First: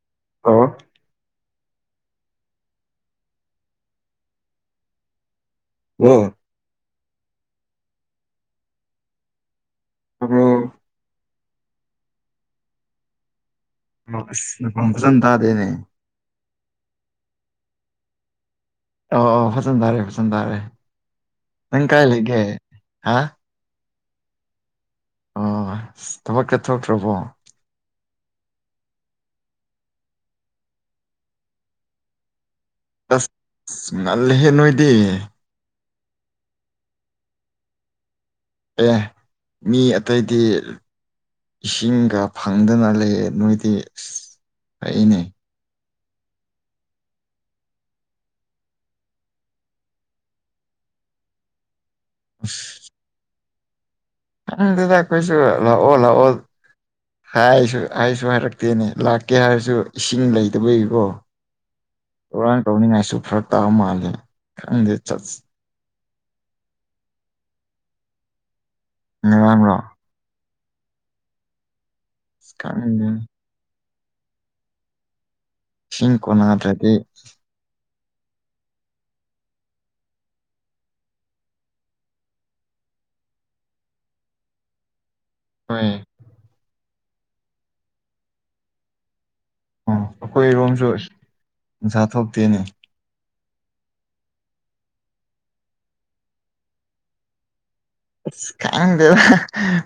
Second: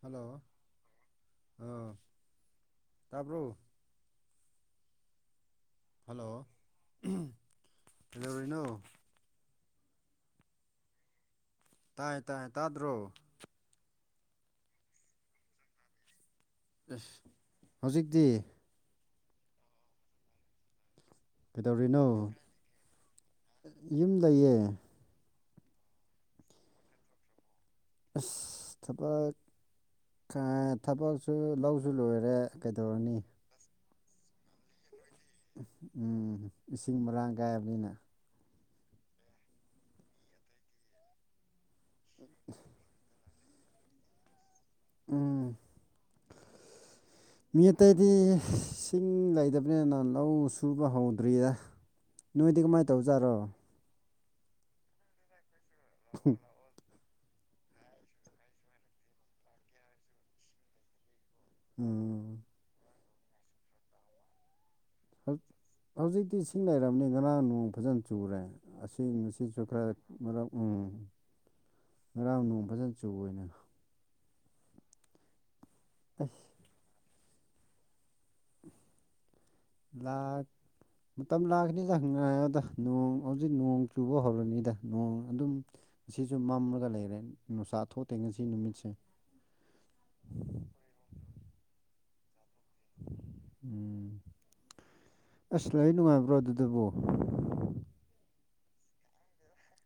hello ꯑ ꯑ ꯇꯥꯕ꯭ꯔꯣ ꯍꯜꯂꯣ ꯍꯂꯣ ꯔꯅꯨ ꯑ ꯇꯥꯏ ꯇꯥꯏ ꯇꯥꯗ꯭ꯔꯣ ꯑꯁ ꯅꯈꯣꯟ ꯐꯖꯟ ꯇꯥꯗꯦꯅꯦ ꯍꯧꯖꯤꯛꯇꯤ ꯑꯣ ꯐꯖꯟ ꯇꯥꯔꯦ ꯐꯖꯟ ꯇꯥꯔꯦ ꯅꯪ ꯀꯥꯏ ꯀꯩꯗꯧꯔꯤꯅꯣ ꯂꯩꯒꯦ ꯍꯥ ꯌꯨꯝ ꯂꯩꯌꯦ ꯑ ꯊꯕꯛꯀ ꯊꯣꯛꯇ꯭ꯔꯕ꯭ꯔꯣ ꯑꯁ ꯊꯕꯛ ꯊꯕꯛꯁꯨ ꯂꯧꯁꯨ ꯂꯣꯏꯔꯦ ꯀꯩꯗꯧꯔꯨꯅꯤ ꯑꯁ ꯉꯜꯂꯦꯍꯦ ꯅꯣꯏꯗꯤ ꯎꯝ ꯏꯁꯤꯡ ꯃꯔꯥꯡ ꯀꯥꯏꯕꯅꯤꯅ ꯑꯦ ꯃꯤ ꯑꯇꯩꯗꯤ ꯏꯁꯤꯡꯒ ꯐꯪꯗꯅ ꯂꯩ ꯅꯣꯏꯗꯤ ꯑꯩꯅꯦ ꯎꯝ ꯃꯤ ꯑꯇꯩꯗꯤ ꯁꯤꯡ ꯂꯩꯇꯕꯅꯤꯅ ꯂꯧ ꯁꯨꯕ ꯍꯧꯗ꯭ꯔꯤꯗ ꯅꯣꯏꯗꯤ ꯀꯃꯥꯏꯅ ꯇꯧꯖꯥꯔꯣ ꯗ ꯀꯣꯏꯁꯨ ꯂ ꯑꯣ ꯂ ꯍꯥꯏꯁꯨ ꯍꯥꯏꯁꯨ ꯍꯥꯏꯔꯛꯇꯦꯅꯦ ꯂꯥꯛꯀꯦ ꯍꯥꯏꯔꯁꯨ ꯏꯁꯤꯡ ꯂꯩꯇꯕꯒꯤꯕꯣ ꯎꯝ ꯀꯔꯅ ꯇꯧꯅꯤꯡꯉꯥꯏꯁꯨ ꯐꯔꯛ ꯇꯥꯑ ꯃꯥꯜꯂꯦ ꯈꯪꯗꯦ ꯆꯠꯁꯤ ꯍꯧꯖꯤꯛꯇꯤ ꯏꯁꯤꯡ ꯂꯩꯔꯕꯅꯤ ꯉꯔꯥꯡ ꯅꯣꯡ ꯐꯖꯅ ꯆꯨꯔꯦ ꯑꯁꯤ ꯃꯁꯤꯁꯨ ꯉꯔꯥꯡꯔꯣ ꯈꯔ ꯃꯔꯛ ꯎꯝ ꯉꯔꯥꯡ ꯑꯁ ꯅꯣꯡ ꯐꯖꯅ ꯈꯪꯗꯦ ꯆꯨꯅꯦ ꯁꯤꯤꯡ ꯑꯁ ꯀꯣꯅꯥꯗ꯭ꯔꯗꯤ ꯂꯥꯈ ꯃꯇꯝ ꯂꯥꯛꯀꯅꯤꯗꯪꯥꯏꯗ ꯅꯣꯡ ꯍꯧꯖꯤꯛ ꯅꯣꯡ ꯆꯨꯕ ꯍꯧꯔꯅꯤꯗ ꯅꯣꯡ ꯑꯗꯨꯝ ꯍꯣꯏ ꯁꯤꯁꯨ ꯃꯝꯃꯒ ꯂꯩꯔꯦ ꯅꯨꯡꯁꯥ ꯊꯣꯛꯇꯦ ꯉꯁꯤ ꯅꯨꯃꯤꯠꯁꯦ ꯑꯣ ꯑꯩꯈꯣꯏꯔꯣꯝꯁꯨ ꯏꯟꯁꯥ ꯊꯣꯛꯇꯦꯅꯤ ꯎꯝ ꯑꯁ ꯂ ꯅꯨꯡꯉꯥꯏꯕ꯭ꯔꯣ ꯑꯗꯨꯕꯨ ꯈꯪꯗꯦꯗ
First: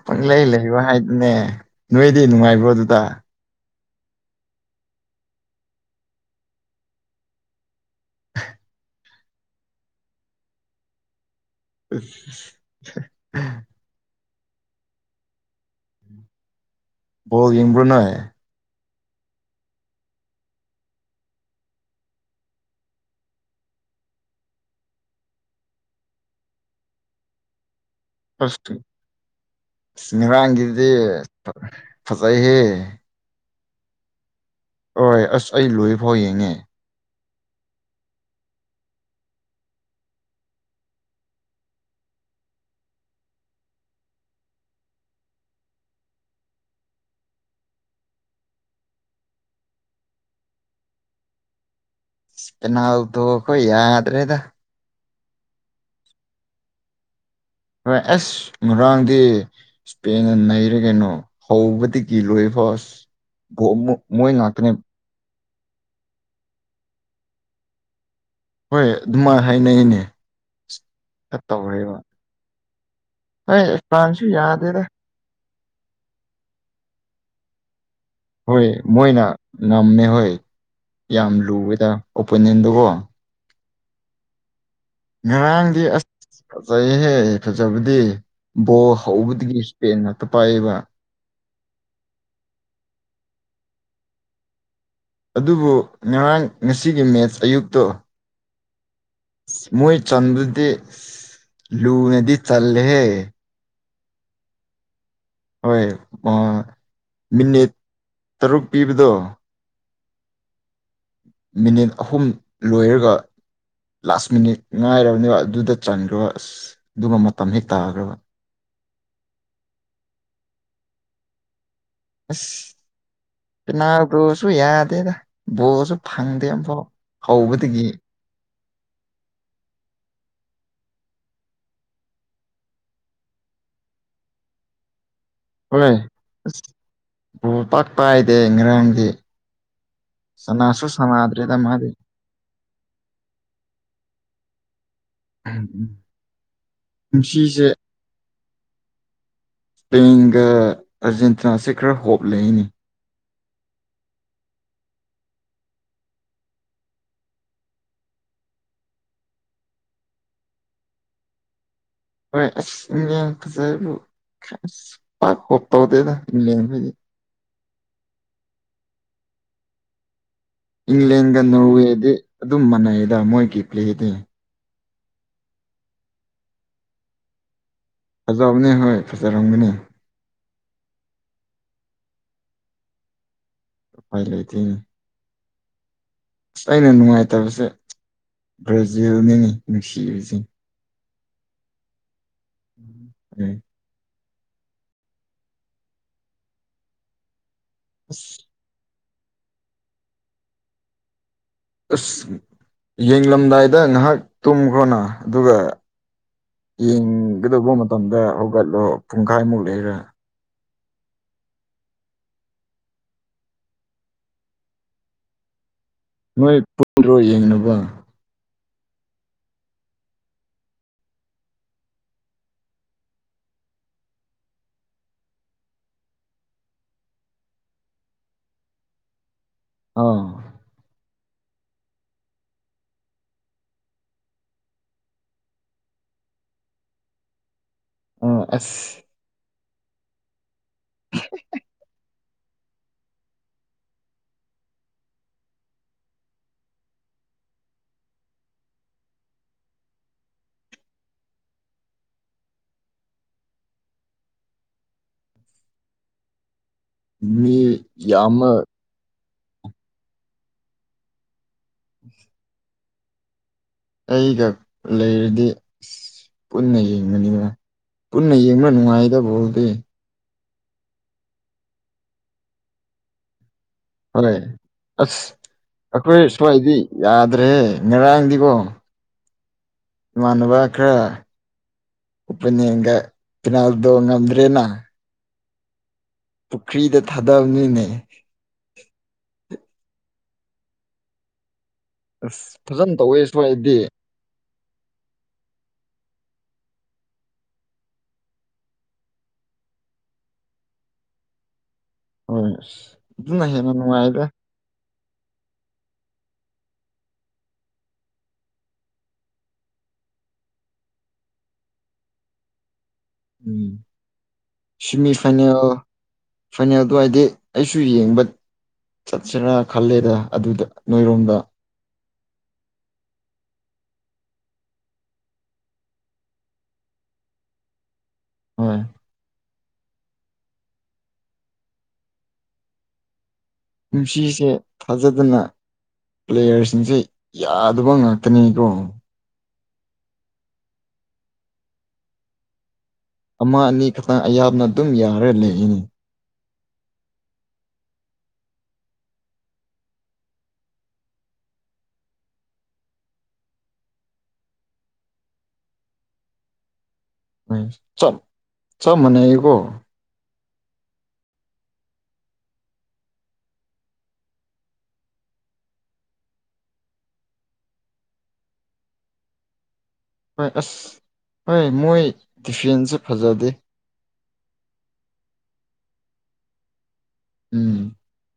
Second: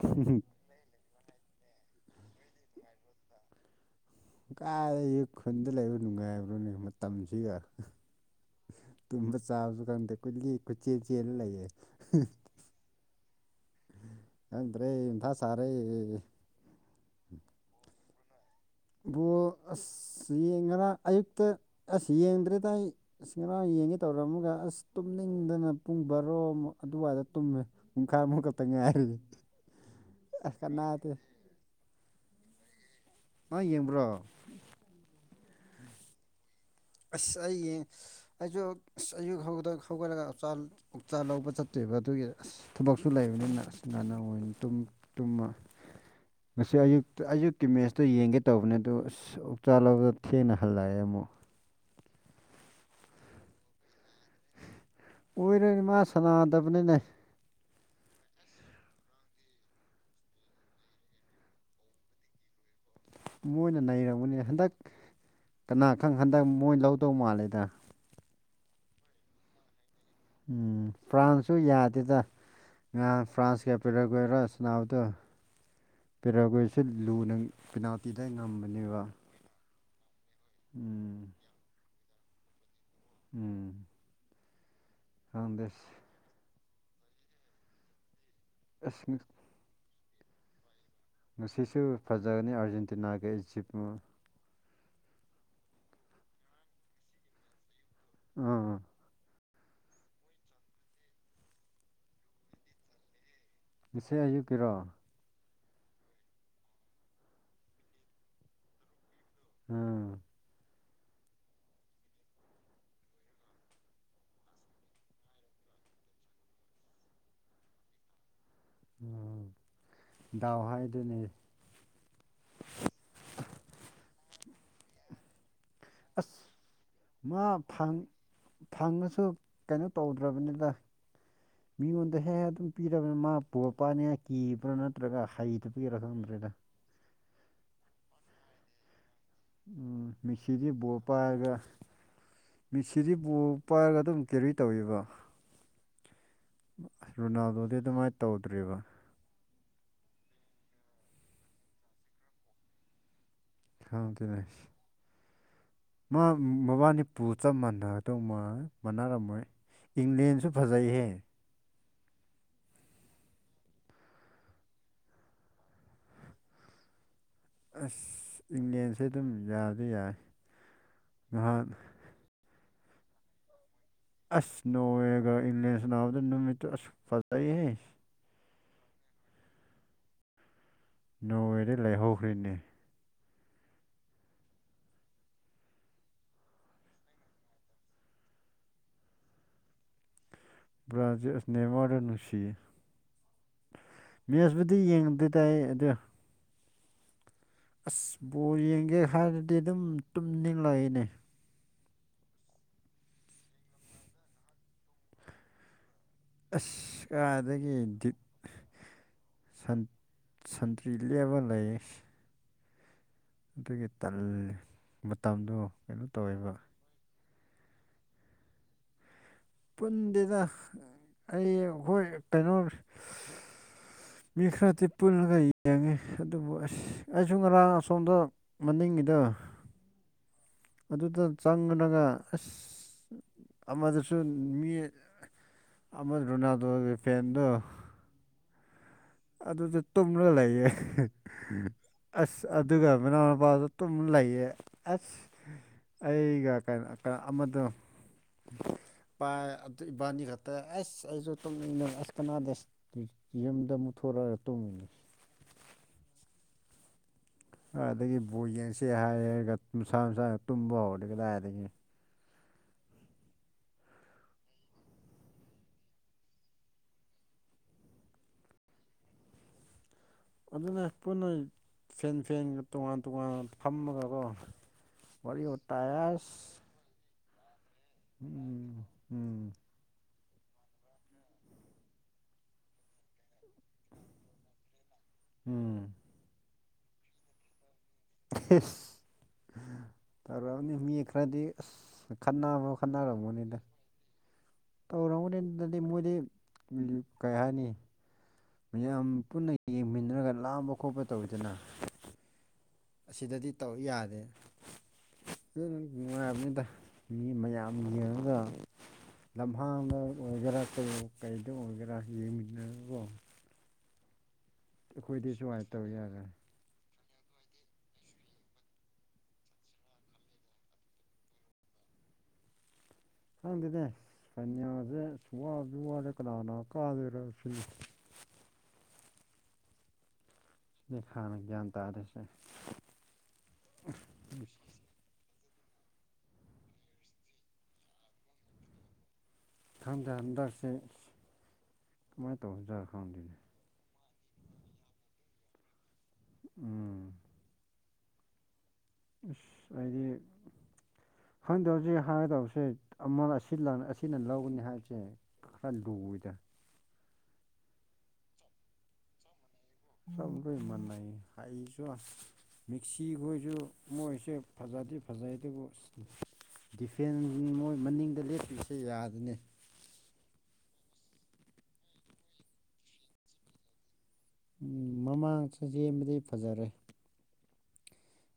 ꯄꯨꯡꯂꯩ ꯂꯩꯕ ꯍꯥꯏ ꯅꯦ ꯅꯣꯏꯗꯤ ꯅꯨꯡꯉꯥꯏꯕ꯭ꯔꯣ ꯑꯗꯨꯗ ꯀꯥꯏ ꯈꯨꯟꯗ ꯂꯩꯕ ꯅꯨꯡꯉꯥꯏꯕ꯭ꯔꯣꯅꯦ ꯃꯇꯝꯁꯤꯒ ꯇꯨꯝꯕ ꯆꯥꯕꯁꯨ ꯈꯪꯗꯦ ꯀꯨꯒꯤ ꯀꯆꯦꯜ ꯆꯦꯜꯂ ꯂꯩꯌꯦ [unintelligible] [unintelligible] ꯑꯗꯔ ꯁꯔꯦ ꯣ ꯏꯡꯕ꯭ꯔ ꯅꯦ ꯕꯣ ꯑꯁ ꯌꯦꯡ ꯉꯔꯥꯡ ꯑꯌꯨꯛꯇ ꯑꯁ ꯌꯦꯡꯗ꯭ꯔꯦꯗꯥꯏ ꯑꯁ ꯉꯔꯥꯡ ꯌꯦꯡꯒꯦ ꯇꯧꯔꯝꯃꯒ ꯑꯁ ꯇꯨꯝꯅꯤꯡꯗꯅ ꯄꯨꯡ ꯕꯥꯔꯣꯨꯛ ꯑꯗꯨꯋꯥꯏꯗ ꯇꯨꯝꯃꯦ ꯄꯨꯡꯈꯥꯏꯃꯨꯛ ꯈꯛꯇ ꯉꯥꯏꯔꯤ ꯑꯁ ꯅꯤꯔꯥꯡꯒꯤꯗꯤ ꯀꯅꯥꯗꯦ ꯐꯖꯩꯍꯦ ꯑ ꯌꯦꯡꯕ꯭ꯔꯣ ꯍꯣꯏꯣꯏ ꯑꯁ ꯑꯩ ꯂꯣꯏ ꯐꯥꯎ ꯌꯦꯡꯉꯦ ꯑꯁ ꯑꯩꯡ ꯑꯩꯁꯨ ꯑꯁ ꯑꯌꯨꯛ ꯍꯧꯗ ꯍꯧꯒꯠꯂꯒ ꯎꯆꯥ ꯂꯧꯕ ꯆꯠꯇꯣꯏꯕ ꯑꯗꯨꯒꯤ ꯑꯁ ꯊꯕꯛꯁꯨ ꯂꯩꯕꯅꯤꯅ ꯑꯁ ꯅꯅ ꯇꯨꯝꯃ ꯉꯁꯤ ꯑꯌꯨꯛꯇ ꯑꯌꯨꯛꯀꯤ ꯃꯦꯠꯁꯇ ꯌꯦꯡꯒꯦ ꯇꯧꯕꯅꯦ ꯑꯗꯨ ꯎꯛꯆꯥꯥ ꯂꯧꯥꯎꯗ ꯊꯦꯡꯅ ꯍꯜꯂꯛꯑꯦ ꯑꯃꯨꯛ ꯑꯣꯣ ꯀꯅꯥꯎꯗ ꯀꯣꯏ ꯌꯥꯗ ꯔꯦꯗ ꯑꯣꯏꯔꯅꯤ ꯃꯥ ꯁꯅꯥꯗꯕꯅꯤꯅꯦ ꯍꯣꯏ ꯑꯁ ꯉꯔꯥꯡꯗꯤ ꯏꯁꯄꯦꯟꯅ ꯅꯩꯔꯦ ꯀꯩꯅꯣ ꯍꯧꯕꯗꯤ ꯀꯤ ꯂꯣꯏꯕ ꯍꯁ ꯃꯣꯏꯅ ꯃꯣꯏ ꯅꯩꯔꯝꯒꯅꯤ ꯍꯟꯗꯛ ꯂꯥꯛꯇꯅꯦ ꯀꯅꯥ ꯈꯪ ꯍꯟꯗꯛ ꯃꯣꯏ ꯂꯧꯗꯧ ꯃꯥꯜꯂꯦꯗ ꯍꯣꯏ ꯑꯗꯨꯃꯥꯏꯅ ꯍꯥꯏꯅꯉꯤꯅꯦ ꯎꯝ ꯄ꯭ꯔꯥꯥꯟꯁꯨ ꯌꯥꯗꯦꯗ ꯉ ꯍꯣꯏ ꯐ꯭ꯔꯥꯟꯁ ꯐ꯭ꯔꯥꯟꯁꯁꯨ ꯀꯦꯄꯤꯇꯦꯜꯒꯔ ꯌꯥꯗꯦꯗ ꯁꯅꯍꯎꯗꯣ ꯄꯦꯔꯥꯒꯣꯏꯁꯦ ꯂꯨꯅ ꯄꯦꯅꯥꯜꯇꯤꯗ ꯍꯣꯏ ꯉꯝꯕꯅꯦꯕ ꯃꯣꯏꯅ ꯉꯝꯃꯦ ꯍꯣꯏ ꯎꯝ ꯌꯥꯝ ꯂꯨꯋꯦꯗ ꯑꯣꯄꯤꯅꯤꯌꯟꯗꯨꯀꯣ ꯎꯝ ꯈꯪꯗꯦ ꯉꯔꯥꯡꯗꯤ ꯑꯁ ꯐꯖꯩꯍꯦ ꯐꯖꯕꯗꯤ ꯕꯣ ꯑꯁ ꯍꯧꯕꯗꯒꯤ ꯏꯁꯄꯦꯟ ꯉꯥꯛꯇ ꯄꯥꯏꯌꯦꯕ ꯉꯁꯤꯁꯨ ꯐꯖꯒꯅꯤ ꯑꯥꯔꯖꯦꯟꯇꯤꯅꯥꯒ ꯏꯖꯤꯞ ꯑꯗꯨꯕꯨ ꯉꯔꯥꯡ ꯉꯁꯤꯒꯤ ꯃꯦꯠꯆ ꯑꯌꯨꯛꯇꯣ ꯎꯝ ꯃꯣꯏ ꯆꯟꯗꯨꯗꯤ ꯂꯨꯅꯗꯤ ꯆꯜꯍꯦ ꯏꯁꯩ ꯑꯌꯨꯛꯀꯤꯔꯣ ꯍꯣꯏ ꯃꯤꯅꯤꯠ ꯇꯔꯨꯛ ꯄꯤꯕꯗꯣ ꯎꯝ ꯃꯤꯅꯤꯠ ꯑꯍꯨꯝ ꯂꯣꯏꯔꯒ ꯂꯥꯁ ꯃꯤꯅꯤꯠ ꯉꯥꯏꯔꯕꯅꯦꯕ ꯑꯗꯨꯗ ꯆꯟꯈ꯭ꯔꯣ ꯑꯁ ꯑꯗꯨꯒ ꯃꯇꯝ ꯍꯦꯛ ꯇꯥꯈ꯭ꯔꯕ ꯎꯝ ꯗꯥꯎ ꯍꯥꯏꯗꯨꯅꯦ ꯑꯅꯥ ꯁꯨ ꯌꯥꯗꯦꯗ ꯕꯣꯔꯁꯨ ꯑꯁ ꯐꯪꯗꯦ ꯑꯃꯨꯐꯥꯎ ꯃꯥ ꯍꯧꯕꯗꯒꯤ ꯐꯪ ꯐꯪꯉꯁꯨ ꯀꯩꯅꯣ ꯇꯧꯗ꯭ꯔꯕꯅꯤꯅ ꯃꯤꯉꯣꯟꯗ ꯍꯦꯛ ꯑꯗꯨꯝ ꯄꯤꯔꯕꯅꯤ ꯃꯥ ꯄꯣꯄꯅꯤꯦꯛ ꯀꯤꯕ꯭ꯔꯥ ꯅꯠꯇ꯭ꯔꯒ ꯍꯩꯗꯕꯒꯦꯔꯣ ꯈꯪꯝꯗ꯭ꯔꯦꯗ ꯎ ꯄꯛꯄ ꯍꯥꯏꯗꯦ ꯏꯔꯥꯡꯗꯤ ꯎꯝ ꯃꯦꯁꯤꯗꯤ ꯁꯅꯥꯁꯨ ꯁꯃꯗ꯭ꯔꯦꯗ ꯃꯥꯗꯦ ꯃꯤꯠꯁꯤꯗꯤꯕꯨ ꯄꯥꯏꯔꯒ ꯑꯗꯨꯝ ꯀꯦꯔꯤ ꯇꯧꯋꯕ ꯎꯝ ꯎꯝ ꯔꯣꯅꯥꯜꯗꯣꯗꯤ ꯑꯗꯨꯃꯥꯏꯅ ꯇꯧꯗ꯭ꯦꯔꯤꯕ ꯁꯄꯦꯟꯒ ꯑꯥꯔꯖꯦꯟꯇꯤꯅꯥꯁꯦ ꯈꯔ ꯍꯣꯞ ꯂꯩꯏꯅꯤ ꯍꯗꯅꯦ ꯃꯥ ꯃꯕꯥꯅꯤ ꯄꯨ ꯆꯞ ꯃꯥꯟꯅꯒꯗꯧ ꯃꯥ ꯃꯥꯟꯅꯔꯝꯃꯣꯏ ꯏꯪꯂꯦꯟꯁꯨ ꯐꯖꯩꯍꯦ ꯍꯣꯏ ꯑꯁ ꯃ ꯌꯥꯝ ꯐꯖꯕꯨ ꯄ ꯍꯞꯇꯥꯕꯗꯗ ꯏ ꯑꯁ ꯏꯪꯂꯦꯟꯁꯦ ꯑꯗꯨꯝ ꯌꯥꯗꯤ ꯌꯥꯏ ꯏꯪꯂꯦꯟꯒ ꯅꯍꯥꯟ ꯅꯣꯔꯋꯦꯗꯤ ꯑꯗꯨꯝ ꯃꯥꯟꯅꯩꯗ ꯃꯣꯏꯒꯤ ꯄ꯭ꯂꯦꯗꯤ ꯅꯣꯡꯋꯦꯒ ꯏꯂ ꯁꯅꯥꯗꯅꯃꯤꯇ ꯐꯦ ꯐꯖꯕꯅꯦ ꯍꯣꯏ ꯐꯖꯔꯝꯒꯅꯤ ꯅꯣꯡꯗꯤ ꯂꯩꯍꯧꯈ꯭ꯔꯤꯅꯦ ꯐꯥꯏ ꯂꯩꯇꯅ ꯑꯁ ꯑꯩꯅ ꯅꯨꯡꯉꯥꯏꯇꯕꯁꯦ ꯒ꯭ꯔꯦꯖꯨ ꯑꯣꯏꯅꯤꯡꯉꯤ ꯅꯨꯡꯁꯤꯔꯤꯁꯤ ꯕ꯭ꯔꯥꯖ ꯅꯦꯝꯃꯥꯗ ꯅꯨꯡꯁꯤ ꯎꯝ ꯃꯦꯁꯕꯨꯨꯗꯤ ꯌꯦꯡꯗꯗꯤ ꯇꯥꯏ ꯑꯗꯨ ꯑꯁ ꯕꯣꯔ ꯌꯦꯡꯒꯦ ꯍꯥꯏꯔꯗꯤ ꯑꯗꯨꯝ ꯇꯨꯝꯅꯤꯡꯂꯛꯏꯅꯦ ꯑꯁ ꯌꯦꯡꯂꯝꯗꯥꯏꯗ ꯉꯥꯏꯍꯥꯛ ꯇꯨꯝꯈ꯭ꯔꯣꯅ ꯑꯗꯨꯒ ꯑꯁ ꯌꯦꯡꯒꯗꯧꯕ ꯀꯥꯏꯗꯒꯤ ꯗꯤꯞ ꯃꯇꯝꯗ ꯍꯧꯒꯠꯂꯣ ꯄꯨꯡꯈꯥꯏꯃꯨꯛ ꯂꯩꯔꯦ ꯏꯁꯔꯤꯂꯤꯌꯥꯕꯗꯥꯏꯁ ꯑꯗꯨꯒꯤ ꯇ ꯃꯇꯝꯗꯣ ꯀꯩꯅꯣ ꯇꯧꯋꯦꯕ ꯅꯣꯏ [unintelligible] ꯌꯦꯡꯅꯕ ꯄꯨꯟꯗꯦꯗ ꯑꯩ ꯍꯣꯏ ꯀꯩꯅꯣ [inaudible] ꯃꯤ ꯈꯔꯗꯤ ꯄꯨꯜꯂꯒ ꯌꯦꯡꯉꯤ ꯑꯗꯨꯕꯨ ꯑꯁ ꯑꯩꯁꯨ ꯉꯔꯥꯡ ꯑꯁꯣꯝꯗ ꯃꯅꯤꯡꯉꯤꯗ ꯑꯥ ꯑꯗꯨꯗ ꯆꯪꯔꯒ ꯑꯁ ꯑꯃꯗꯁꯨ ꯃꯤ ꯑꯃꯥ ꯔꯣꯅꯥꯜꯗꯣꯒꯤ ꯐꯦꯟꯗꯨ ꯑꯣ ꯑꯁ ꯑꯗꯨꯗꯤ ꯇꯨꯝꯂ ꯂꯩꯌꯦ ꯑꯁ ꯑꯗꯨꯒ ꯃꯅꯥꯎꯄꯥꯗ ꯇꯨꯝ ꯂꯩꯌꯦ ꯑꯁ ꯑꯩꯒ ꯀꯩꯅꯣ ꯑꯃꯗꯣ [inaudible] ꯄꯥꯏ ꯑꯥ ꯏꯕꯥꯅꯤ ꯈꯛꯇ ꯑꯩꯁ ꯑꯩꯖꯨ ꯇꯨꯝꯅꯤꯡꯉꯦ ꯑꯩꯁ ꯀꯅꯒ ꯌꯦꯡꯗ ꯊꯔꯥ ꯇꯨꯝꯃꯤꯅꯤ ꯃꯤ ꯑꯗꯒꯤꯕꯨꯕ ꯌꯥꯝꯃ ꯌꯦꯡꯁꯤꯦ ꯍꯥꯏ ꯍꯥꯏꯔꯒꯁꯥ ꯅꯨꯡꯁꯥ ꯇꯨꯝꯕ ꯍꯧꯔꯦ ꯀꯗꯥꯏꯗꯒꯤ ꯑꯩꯒ ꯂꯩꯔꯗꯤ ꯑꯁ ꯄꯨꯟꯅ ꯌꯦꯡꯕꯅꯤꯅ ꯄꯨꯟꯅ ꯌꯦꯡꯕ ꯅꯨꯡꯉꯥꯏꯗ ꯕꯣꯜꯗꯤ ꯑꯗꯨꯅ ꯄꯨꯟꯅ ꯐꯦꯟ ꯐꯦꯟ ꯇꯣꯉꯥꯟ ꯇꯣꯉꯥꯟ ꯐꯝꯃꯒꯀꯣ ꯐꯔꯦ ꯑꯁ ꯋꯥꯔꯤ ꯋꯥꯇꯥꯏ ꯑꯩꯈꯣꯏ ꯑꯁ ꯁ꯭ꯋꯥꯏꯗꯤ ꯌꯥꯗ꯭ꯔꯦꯍꯦ ꯉꯔꯥꯡꯗꯤꯀꯣ ꯎꯝ ꯎꯝ ꯏꯃꯥꯟꯅꯕ ꯈꯔ ꯎꯄꯅꯤꯡꯗ ꯄꯤꯅꯥꯜꯗꯣ ꯉꯝꯗ꯭ꯔꯦꯅ ꯎꯝ ꯄꯨꯈ꯭ꯔꯤꯗ ꯊꯥꯗꯕꯅꯤꯅꯦ ꯏꯁ ꯃꯤ ꯈ꯭ꯔꯥꯗꯤ ꯑꯁ ꯐꯖꯅ ꯇꯧꯋꯦ ꯁ꯭ꯋꯥꯏꯗꯤ ꯇꯧꯔꯝꯅꯤꯗꯗꯤ ꯃꯣꯏꯗꯤ ꯀꯩ ꯍꯥꯏꯅꯤ ꯃꯌꯥꯝ ꯄꯨꯟꯅ ꯌꯦꯡꯃꯤꯟꯅꯔꯒ ꯂꯥꯝꯕ ꯈꯣꯠꯄ ꯇꯧꯋꯤꯗꯅ ꯍꯣꯏ ꯑꯗꯨꯅ ꯑꯁꯤꯗꯗꯤ ꯍꯦꯟꯅ ꯇꯧ ꯌꯥꯗꯦ ꯅꯨꯡꯉꯥꯏꯗ ꯅꯪ ꯅꯨꯡꯉꯥꯏꯕꯅꯤꯗ ꯃꯤ ꯃꯌꯥꯝ ꯌꯦꯡꯉꯒ ꯂꯝꯍꯥꯡꯗ ꯑꯣꯏꯒꯦꯔꯥ ꯀꯩ ꯀꯩꯗ ꯑꯣꯏꯒꯦꯔꯥ ꯌꯦꯡꯃꯤꯟꯅꯔꯣ ꯎꯝ ꯁꯤꯃꯤ ꯐꯥꯏꯅꯦꯜ ꯁꯨꯃꯥꯏꯅ ꯇꯧ ꯌꯥꯔꯣꯏ ꯐꯥꯏꯅꯦꯜ ꯗꯋꯥꯏꯗꯤ ꯑꯩꯁꯨ ꯌꯦꯡꯕ ꯆꯠꯁꯦꯔ ꯈꯜꯂꯦꯗ ꯑꯗꯨꯗ ꯅꯣꯏꯔꯣꯝꯗ ꯈꯪꯗꯦꯅꯦ [unintelligible] ꯁꯦ ꯋ꯭ꯁꯨ ꯋꯔꯦ ꯀꯅꯥꯅꯥ ꯀꯗꯣꯏꯔꯥ ꯁꯤꯅꯤ ꯍꯣꯏ ꯁꯤꯗꯤ ꯍꯥꯟꯅ ꯒ꯭ꯌꯥꯟ ꯇꯥꯗꯔꯤꯁꯦ ꯄꯨꯨꯟꯁꯤꯁꯦ ꯊꯥꯖꯗꯅ ꯄ꯭ꯂꯦꯌꯔꯁꯤꯡꯁꯦ ꯌꯥꯗꯕ ꯉꯥꯛꯇꯅꯤꯀꯣ ꯈꯪꯗꯦ ꯍꯟꯗꯛꯁꯦ ꯀꯃꯥꯏꯅ ꯇꯧꯕꯥꯖꯠꯅꯣ ꯈꯪꯗꯦ ꯑꯃ ꯑꯅꯤ ꯈꯛꯇꯥ ꯑꯌꯥꯝꯕꯅ ꯑꯗꯨꯝ ꯌꯥꯔ ꯂꯩꯌꯦꯅꯤ ꯎꯝ ꯍꯥꯏꯗꯤ ꯈꯪꯗꯕꯁꯦ ꯍꯥꯏꯒꯗꯕꯥꯁꯦ ꯑꯃ ꯑꯁꯤꯅ ꯂꯧꯒꯅꯤ ꯍꯥꯏꯁꯦ ꯈꯔ ꯂꯨꯢꯌꯦꯗ ꯆꯞ ꯆꯞ ꯃꯟꯅꯩꯌꯦꯀꯣ ꯈꯏꯃꯥꯟꯅꯏ ꯍꯥꯏꯁꯨ ꯃꯤꯛꯁꯤ ꯈꯣꯏꯁꯨ ꯃꯣꯏꯁꯨ ꯐꯖꯗꯦ ꯐꯖꯩꯗꯕꯨ ꯗꯤꯐꯦꯟ ꯃꯣꯏ ꯃꯅꯤꯡꯗ ꯂꯦꯞꯄꯤꯕꯁꯦ ꯌꯥꯗꯅꯦ ꯍꯣꯏ ꯑꯁ ꯍꯣꯏ ꯃꯣꯏ ꯗꯤꯐꯦꯟꯁꯦ ꯐꯖꯗꯦ ꯎ ꯃꯃꯥꯡꯁꯨ ꯆꯕꯗꯤ ꯐꯖꯔꯦ ꯎꯝ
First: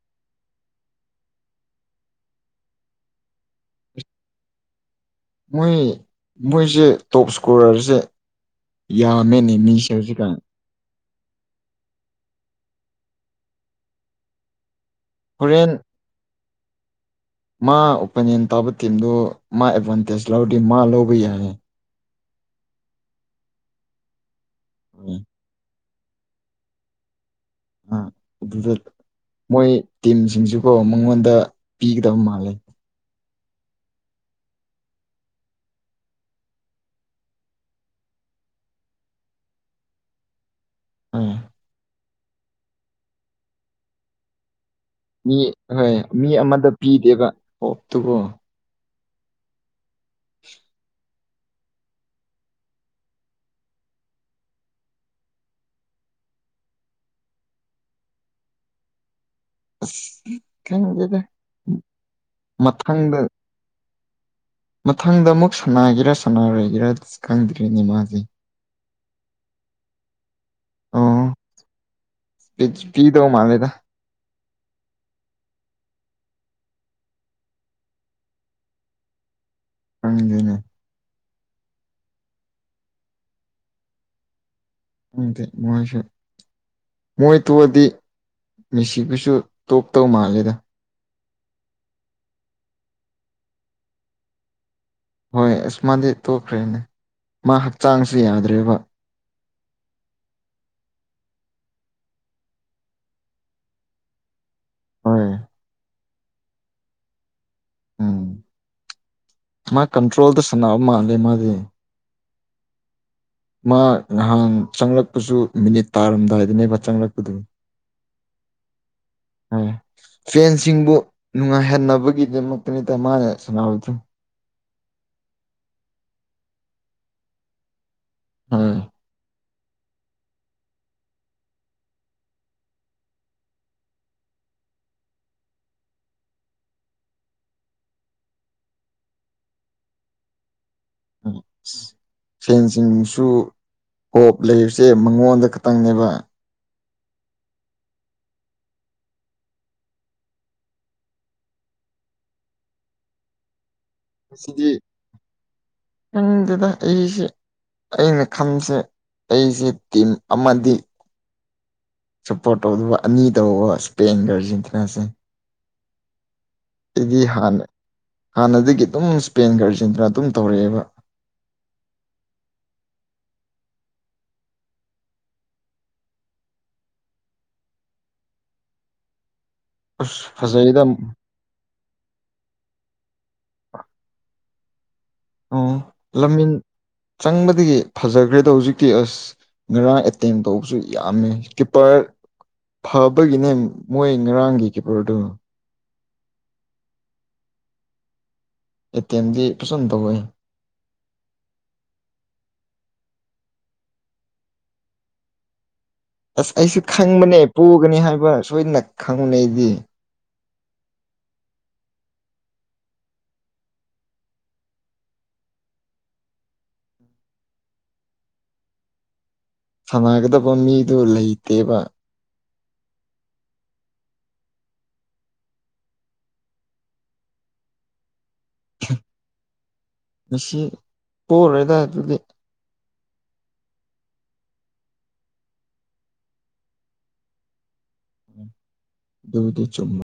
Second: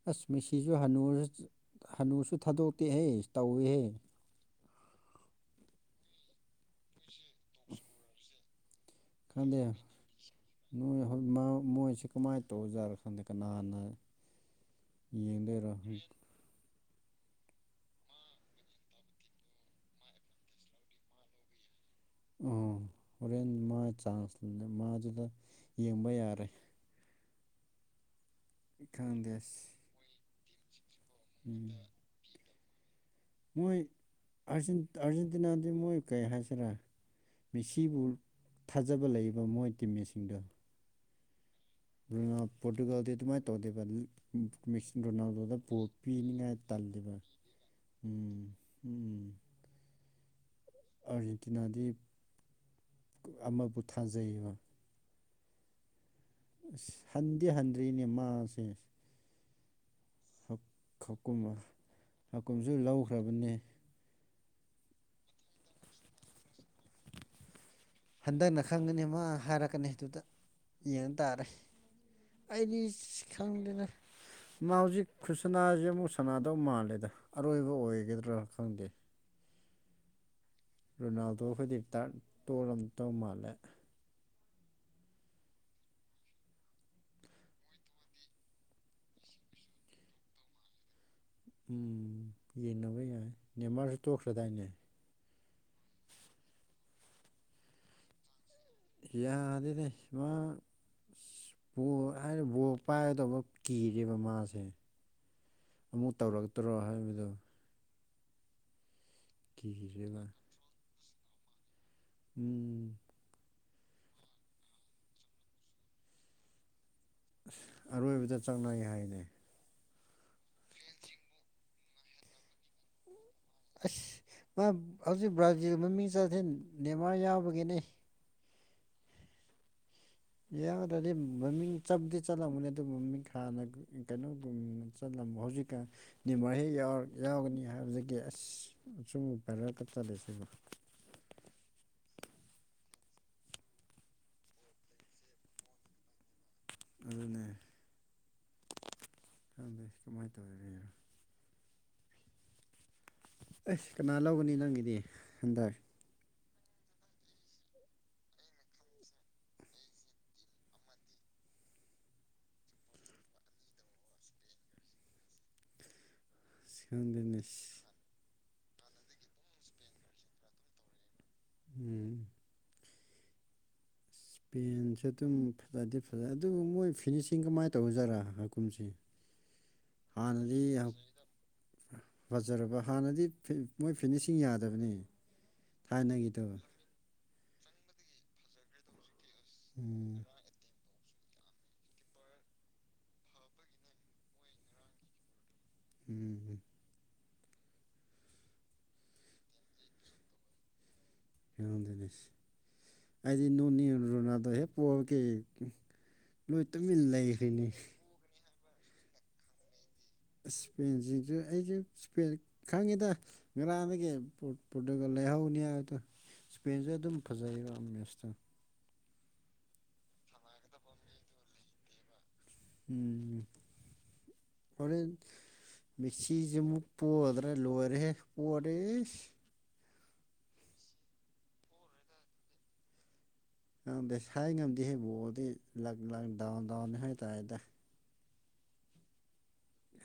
ꯑꯁ ꯃꯤꯁꯤꯁꯨ ꯍꯅꯨ ꯍꯅꯨꯁꯨ ꯊꯥꯗꯣꯛꯇꯦꯍ ꯇꯧꯏꯍꯦ ꯃꯣꯏ ꯃꯣꯏꯁꯦ ꯇꯣꯞ ꯏꯁꯀꯣꯔꯔꯁꯦ ꯌꯥ ꯃꯦꯅꯦ ꯃꯤꯁꯦꯁꯤ ꯀꯥꯏ ꯃꯣꯏꯁꯤ ꯀꯃꯥꯏꯅ ꯇꯧꯖꯥꯔ ꯈꯥꯟꯗ ꯀꯅꯥ ꯍꯅ ꯍꯣꯔꯦꯟ ꯃꯥ ꯑꯣꯄꯤꯅꯤꯌꯟ ꯇꯥꯕ ꯇꯤꯝꯗꯨ ꯃꯥ ꯑꯦꯗꯚꯥꯟꯇꯦꯖ ꯂꯧꯔꯥꯗꯤ ꯃꯥ ꯂꯧꯕ ꯌꯥꯏꯌꯦ ꯑ ꯍꯣꯔꯦꯟ ꯃꯥ ꯆꯥꯟꯁ ꯃꯥꯗꯨꯗ ꯌꯦꯡꯕ ꯌꯥꯔꯦ ꯑ ꯑꯗꯨꯗ ꯈꯪꯗꯦ ꯑꯁ ꯃꯣꯏ ꯇꯤꯝꯁꯤꯡꯁꯨꯀꯣ ꯑꯩꯉꯣꯟꯗ ꯎꯝ ꯄꯤꯒꯗꯕ ꯃꯥꯜꯂꯦ ꯃꯣꯏ ꯑꯥꯔꯖꯦꯟꯇꯤꯅꯥꯗꯤ ꯃꯣꯏ ꯀꯩ ꯍꯥꯏꯁꯤꯔꯥ ꯃꯦꯁꯤꯕꯨ ꯊꯥꯖꯕ ꯂꯩꯕ ꯃꯣꯏ ꯇꯤꯝꯃꯦꯠꯁꯤꯡꯗꯣ ꯑ ꯄꯣꯔꯇꯨꯒꯥꯜꯗꯤ ꯑꯗꯨꯃꯥꯏ ꯇꯧꯗꯦꯕ ꯃꯦꯁꯤ ꯃꯤ ꯔꯣꯅꯥꯜꯗꯣ ꯗ ꯕꯣꯜ ꯍꯣꯏ ꯃꯤ ꯄꯤꯅꯤꯉꯥꯏ ꯑꯃꯗ ꯇꯜꯂꯤꯕ ꯄꯤꯗꯦꯕ ꯍꯣꯞꯇꯨꯀꯣ ꯎꯝ ꯎꯝ ꯑꯥꯔꯖꯦꯟꯇꯤꯅꯥꯗꯤ ꯑꯃꯕꯨ ꯊꯥꯖꯩꯌꯦꯕ ꯑꯁ ꯍꯟꯗꯤꯦ ꯍꯟꯗ꯭ꯔꯤꯅꯦ ꯃꯥꯁꯦ ꯑꯁ ꯈꯦꯡꯖꯗꯦ ꯍꯀꯨꯝ ꯍꯀꯨꯝꯁꯨ ꯃꯊꯪꯗ ꯂꯧꯈ꯭ꯔꯕꯅꯦ ꯃꯊꯪꯗ ꯑꯃꯨꯛ ꯁꯥꯟꯅꯒꯦꯔꯥ ꯁꯥꯟꯅꯔꯒꯦꯔꯥ ꯈꯪꯗꯦ ꯍꯟꯗꯛꯅ ꯈꯪꯒꯅꯤ ꯃꯥ ꯍꯥꯏꯔꯛꯀꯅꯤ ꯑꯗꯨꯗ ꯌꯦꯡ ꯑꯣ ꯇꯥꯔꯦ ꯑꯩꯗꯤ ꯄꯤꯗꯧ ꯃꯥꯜꯂꯦꯗ ꯈꯪꯗꯅ ꯃꯥꯖꯤꯛ ꯈꯨ ꯁꯅꯥꯁ ꯑꯃꯨꯛ ꯁꯅꯥꯗꯧ ꯃꯥꯜꯂꯦꯗ ꯑꯔꯣꯏꯕ ꯑꯣꯏꯒꯗ꯭ꯔꯥ ꯈꯪꯗꯦ ꯍꯪꯖꯅꯦ ꯔꯣꯅꯥꯜꯗꯣ ꯍꯧꯖꯤꯛꯇ ꯇꯣꯂꯝ ꯇꯧ ꯃꯥꯜꯂꯦ ꯑꯗꯦ ꯃꯣꯏꯁꯨ ꯃꯣꯏ ꯇꯣꯛꯑꯗꯤ ꯃꯤꯁꯤꯕꯨꯁꯨ ꯇꯣꯛ ꯇꯧ ꯃꯥꯜꯂꯤꯦꯗ ꯎꯝ ꯌꯦꯡꯟꯅꯕ ꯌꯥꯏ ꯅ ꯃꯥꯁꯨ ꯇꯣꯛꯈ꯭ꯔꯗꯥꯏꯅꯦ ꯍꯣꯏ ꯏꯁꯁꯃꯗꯤ ꯇꯣꯛꯈ꯭ꯔꯦꯅꯦ ꯃꯥ ꯍꯛꯆꯥꯡꯁꯤ ꯌꯥꯗ꯭ꯔꯦꯕ ꯌꯥꯗꯅꯦ ꯁꯤꯃ ꯑ ꯕ ꯍꯥꯏꯗꯤ ꯕꯣꯔ ꯄꯥꯏꯒꯗꯧꯕ ꯀꯤꯔꯦꯕ ꯃꯥꯁꯦ ꯍꯣꯏ ꯑꯃꯨꯛ ꯇꯧꯔꯛꯇ꯭ꯔꯣ ꯍꯥꯏꯕꯗꯨ ꯎꯝ ꯃꯥ ꯀꯤꯔꯦꯕ ꯀꯟꯇ꯭ꯔꯣꯜꯗ ꯁꯥꯟꯅꯕ ꯃꯥꯜꯂꯦ ꯃꯥꯗꯤ ꯎꯝ ꯃꯥ ꯅꯍꯥꯟ ꯆꯪꯂꯛꯄꯁꯨ ꯃꯤꯅꯤꯠ ꯇꯥꯔꯝꯗꯥꯏꯗꯅꯦꯕ ꯆꯪꯂꯛ ꯑꯔꯣꯏꯕꯗ ꯆꯠꯅꯩ ꯍꯥꯏꯅꯤ ꯍꯣꯏ ꯐꯦꯟꯁꯤꯡꯕꯨ ꯅꯨꯡꯉꯥꯏꯍꯟꯅꯕꯒꯤꯗꯃꯛꯇꯅꯤꯠꯇ ꯃꯥꯅ ꯁꯅꯥꯗꯔꯤ ꯑꯁ ꯃꯥ ꯍꯧꯖꯤꯛ ꯕ꯭ꯔꯥꯖꯤꯜ ꯃꯃꯤꯡ ꯆꯠꯊꯦꯜ ꯅꯦꯃꯥꯔ ꯌꯥꯎꯕꯒꯤꯅꯦ ꯍꯝ ꯌꯥꯔꯗꯤ ꯃꯃꯤꯡ ꯆꯞꯗꯤ ꯆꯠꯂꯅꯦ ꯑꯗꯨ ꯃꯃꯤꯡ ꯈꯅ ꯀꯩꯅꯣ ꯆꯂ ꯍꯧꯖꯤꯛꯀ ꯅꯤ ꯃꯍꯦꯛ ꯌꯥꯎꯒꯅꯤ ꯍꯥꯏꯕꯗꯒꯤ ꯑꯁ ꯑꯁꯨꯝ ꯐꯔꯒ ꯆꯠꯂꯁꯦ ꯎꯝ ꯁꯦꯟꯁꯤꯡꯁꯨ ꯀꯣꯞ ꯂꯩꯕꯁꯦ ꯃꯉꯣꯟꯗ ꯈꯛꯇꯪꯅꯦꯕ ꯑꯗꯨꯅꯦ ꯈ ꯀꯃꯥꯏꯅ ꯇꯧꯔꯤꯒ ꯑꯁ ꯀꯅꯥ ꯂꯒꯅꯤ ꯅꯪꯒꯤꯗꯤ ꯈꯟꯊꯒꯦ ꯑꯗꯨꯗ ꯑꯩꯁꯦ ꯑꯩꯅ ꯈꯟꯁꯦ ꯑꯩꯁꯦ ꯇꯤꯝ ꯑꯃꯗꯤ ꯁꯞꯄꯣꯔꯠ ꯇꯧꯗꯧꯕ ꯑꯅꯤ ꯇꯧꯕ ꯏꯁꯄꯦꯟꯒꯔꯁꯤꯟꯇꯅꯥꯁꯦ ꯁꯤꯀꯥꯟꯗꯅꯦꯁ ꯍꯥꯟꯅꯗꯒꯤ ꯑꯗꯨꯝ ꯏꯁꯄꯦꯟ ꯈꯔ ꯆꯟꯗꯨꯅ ꯑꯗꯨꯝ ꯇꯧꯔꯛꯑꯦꯕ ꯎꯝ ꯏꯁꯄꯦꯟꯁꯦ ꯑꯗꯨꯝ ꯐꯖꯗꯤꯦ ꯐꯖꯩ ꯑꯗꯨꯕꯨ ꯃꯣꯏ ꯐꯤꯅꯤꯁꯤꯡ ꯀꯃꯥꯏꯅ ꯇꯧꯖꯥꯔꯥ ꯍꯥꯀꯨꯝꯁꯦ ꯈꯁ ꯐꯖꯩꯗꯝ ꯐꯖꯔꯕ ꯍꯥꯟꯅꯗꯤ ꯃꯣꯏ ꯐꯤꯅꯤꯁꯤꯡ ꯌꯥꯗꯕꯅꯤ ꯑꯣ ꯊꯥꯏꯅꯒꯤ ꯇꯣ ꯂꯝꯃꯤꯟ ꯆꯪꯕꯗꯒꯤ ꯐꯖꯈ꯭ꯔꯦꯗꯣ ꯍꯧꯖꯤꯛꯇꯤ ꯑꯁ ꯉꯔꯥꯡ ꯎꯝ ꯑꯦꯇꯦꯝ ꯇꯧꯕꯁꯨ ꯌꯥꯝꯃꯦ ꯀꯤꯞꯄꯔ ꯐꯕꯒꯤꯅꯦ ꯃꯣꯏ ꯉꯔꯥꯡꯒꯤ ꯀꯤꯞꯄꯔꯗꯨ ꯎꯝ ꯑꯦꯇꯦꯝꯗꯤ ꯄꯁꯟꯗ ꯍꯌꯦ ꯀꯗꯅꯤ ꯑꯗꯤ ꯅꯨꯅꯤ ꯔꯨꯅꯗ ꯍꯦ ꯄꯣ ꯀ ꯑꯁ ꯑꯩꯁꯨ ꯈꯪꯕꯅꯦ ꯄꯨꯒꯅꯤ ꯍꯥꯏꯕ ꯁꯣꯏꯗꯅ ꯈꯪꯅꯩꯗꯤ ꯏꯁꯄꯦꯟꯁꯤꯡꯁꯨ ꯑꯩꯁꯨ ꯏꯁꯄꯦꯟ ꯈꯪꯉꯤꯗ ꯉꯔꯥꯡꯗꯒꯤ ꯄꯣꯔꯇꯨꯒꯜ ꯂꯩꯍꯧꯅꯤ ꯍꯥꯏꯕꯗꯣ ꯏꯁꯄꯦꯟꯁꯦ ꯑꯗꯨꯝ ꯐꯖꯩꯕ ꯃꯁꯇ ꯁꯥꯟꯅꯒꯗꯕ ꯃꯤꯗꯨ ꯂꯩꯇꯦꯕ ꯎꯝ ꯍꯣꯔꯦꯟ ꯃꯤꯛꯁꯤꯁꯤ ꯑꯃꯨꯛ ꯄꯣꯗ꯭ꯔꯦ ꯂꯣꯏꯔꯦꯍꯦ ꯄꯗꯦꯁ ꯃꯁꯤ ꯄꯣꯛꯔꯣꯏꯗ ꯑꯗꯨꯗꯤ ꯉꯪꯗ ꯁ ꯉꯝꯗꯦ ꯍꯩꯕꯣꯗꯤ ꯂꯛ ꯂ ꯗꯥꯎꯟ ꯗꯥꯎꯟꯅꯤ ꯍꯥꯏꯇꯥꯗ ꯗꯤ ꯆꯨꯝꯃ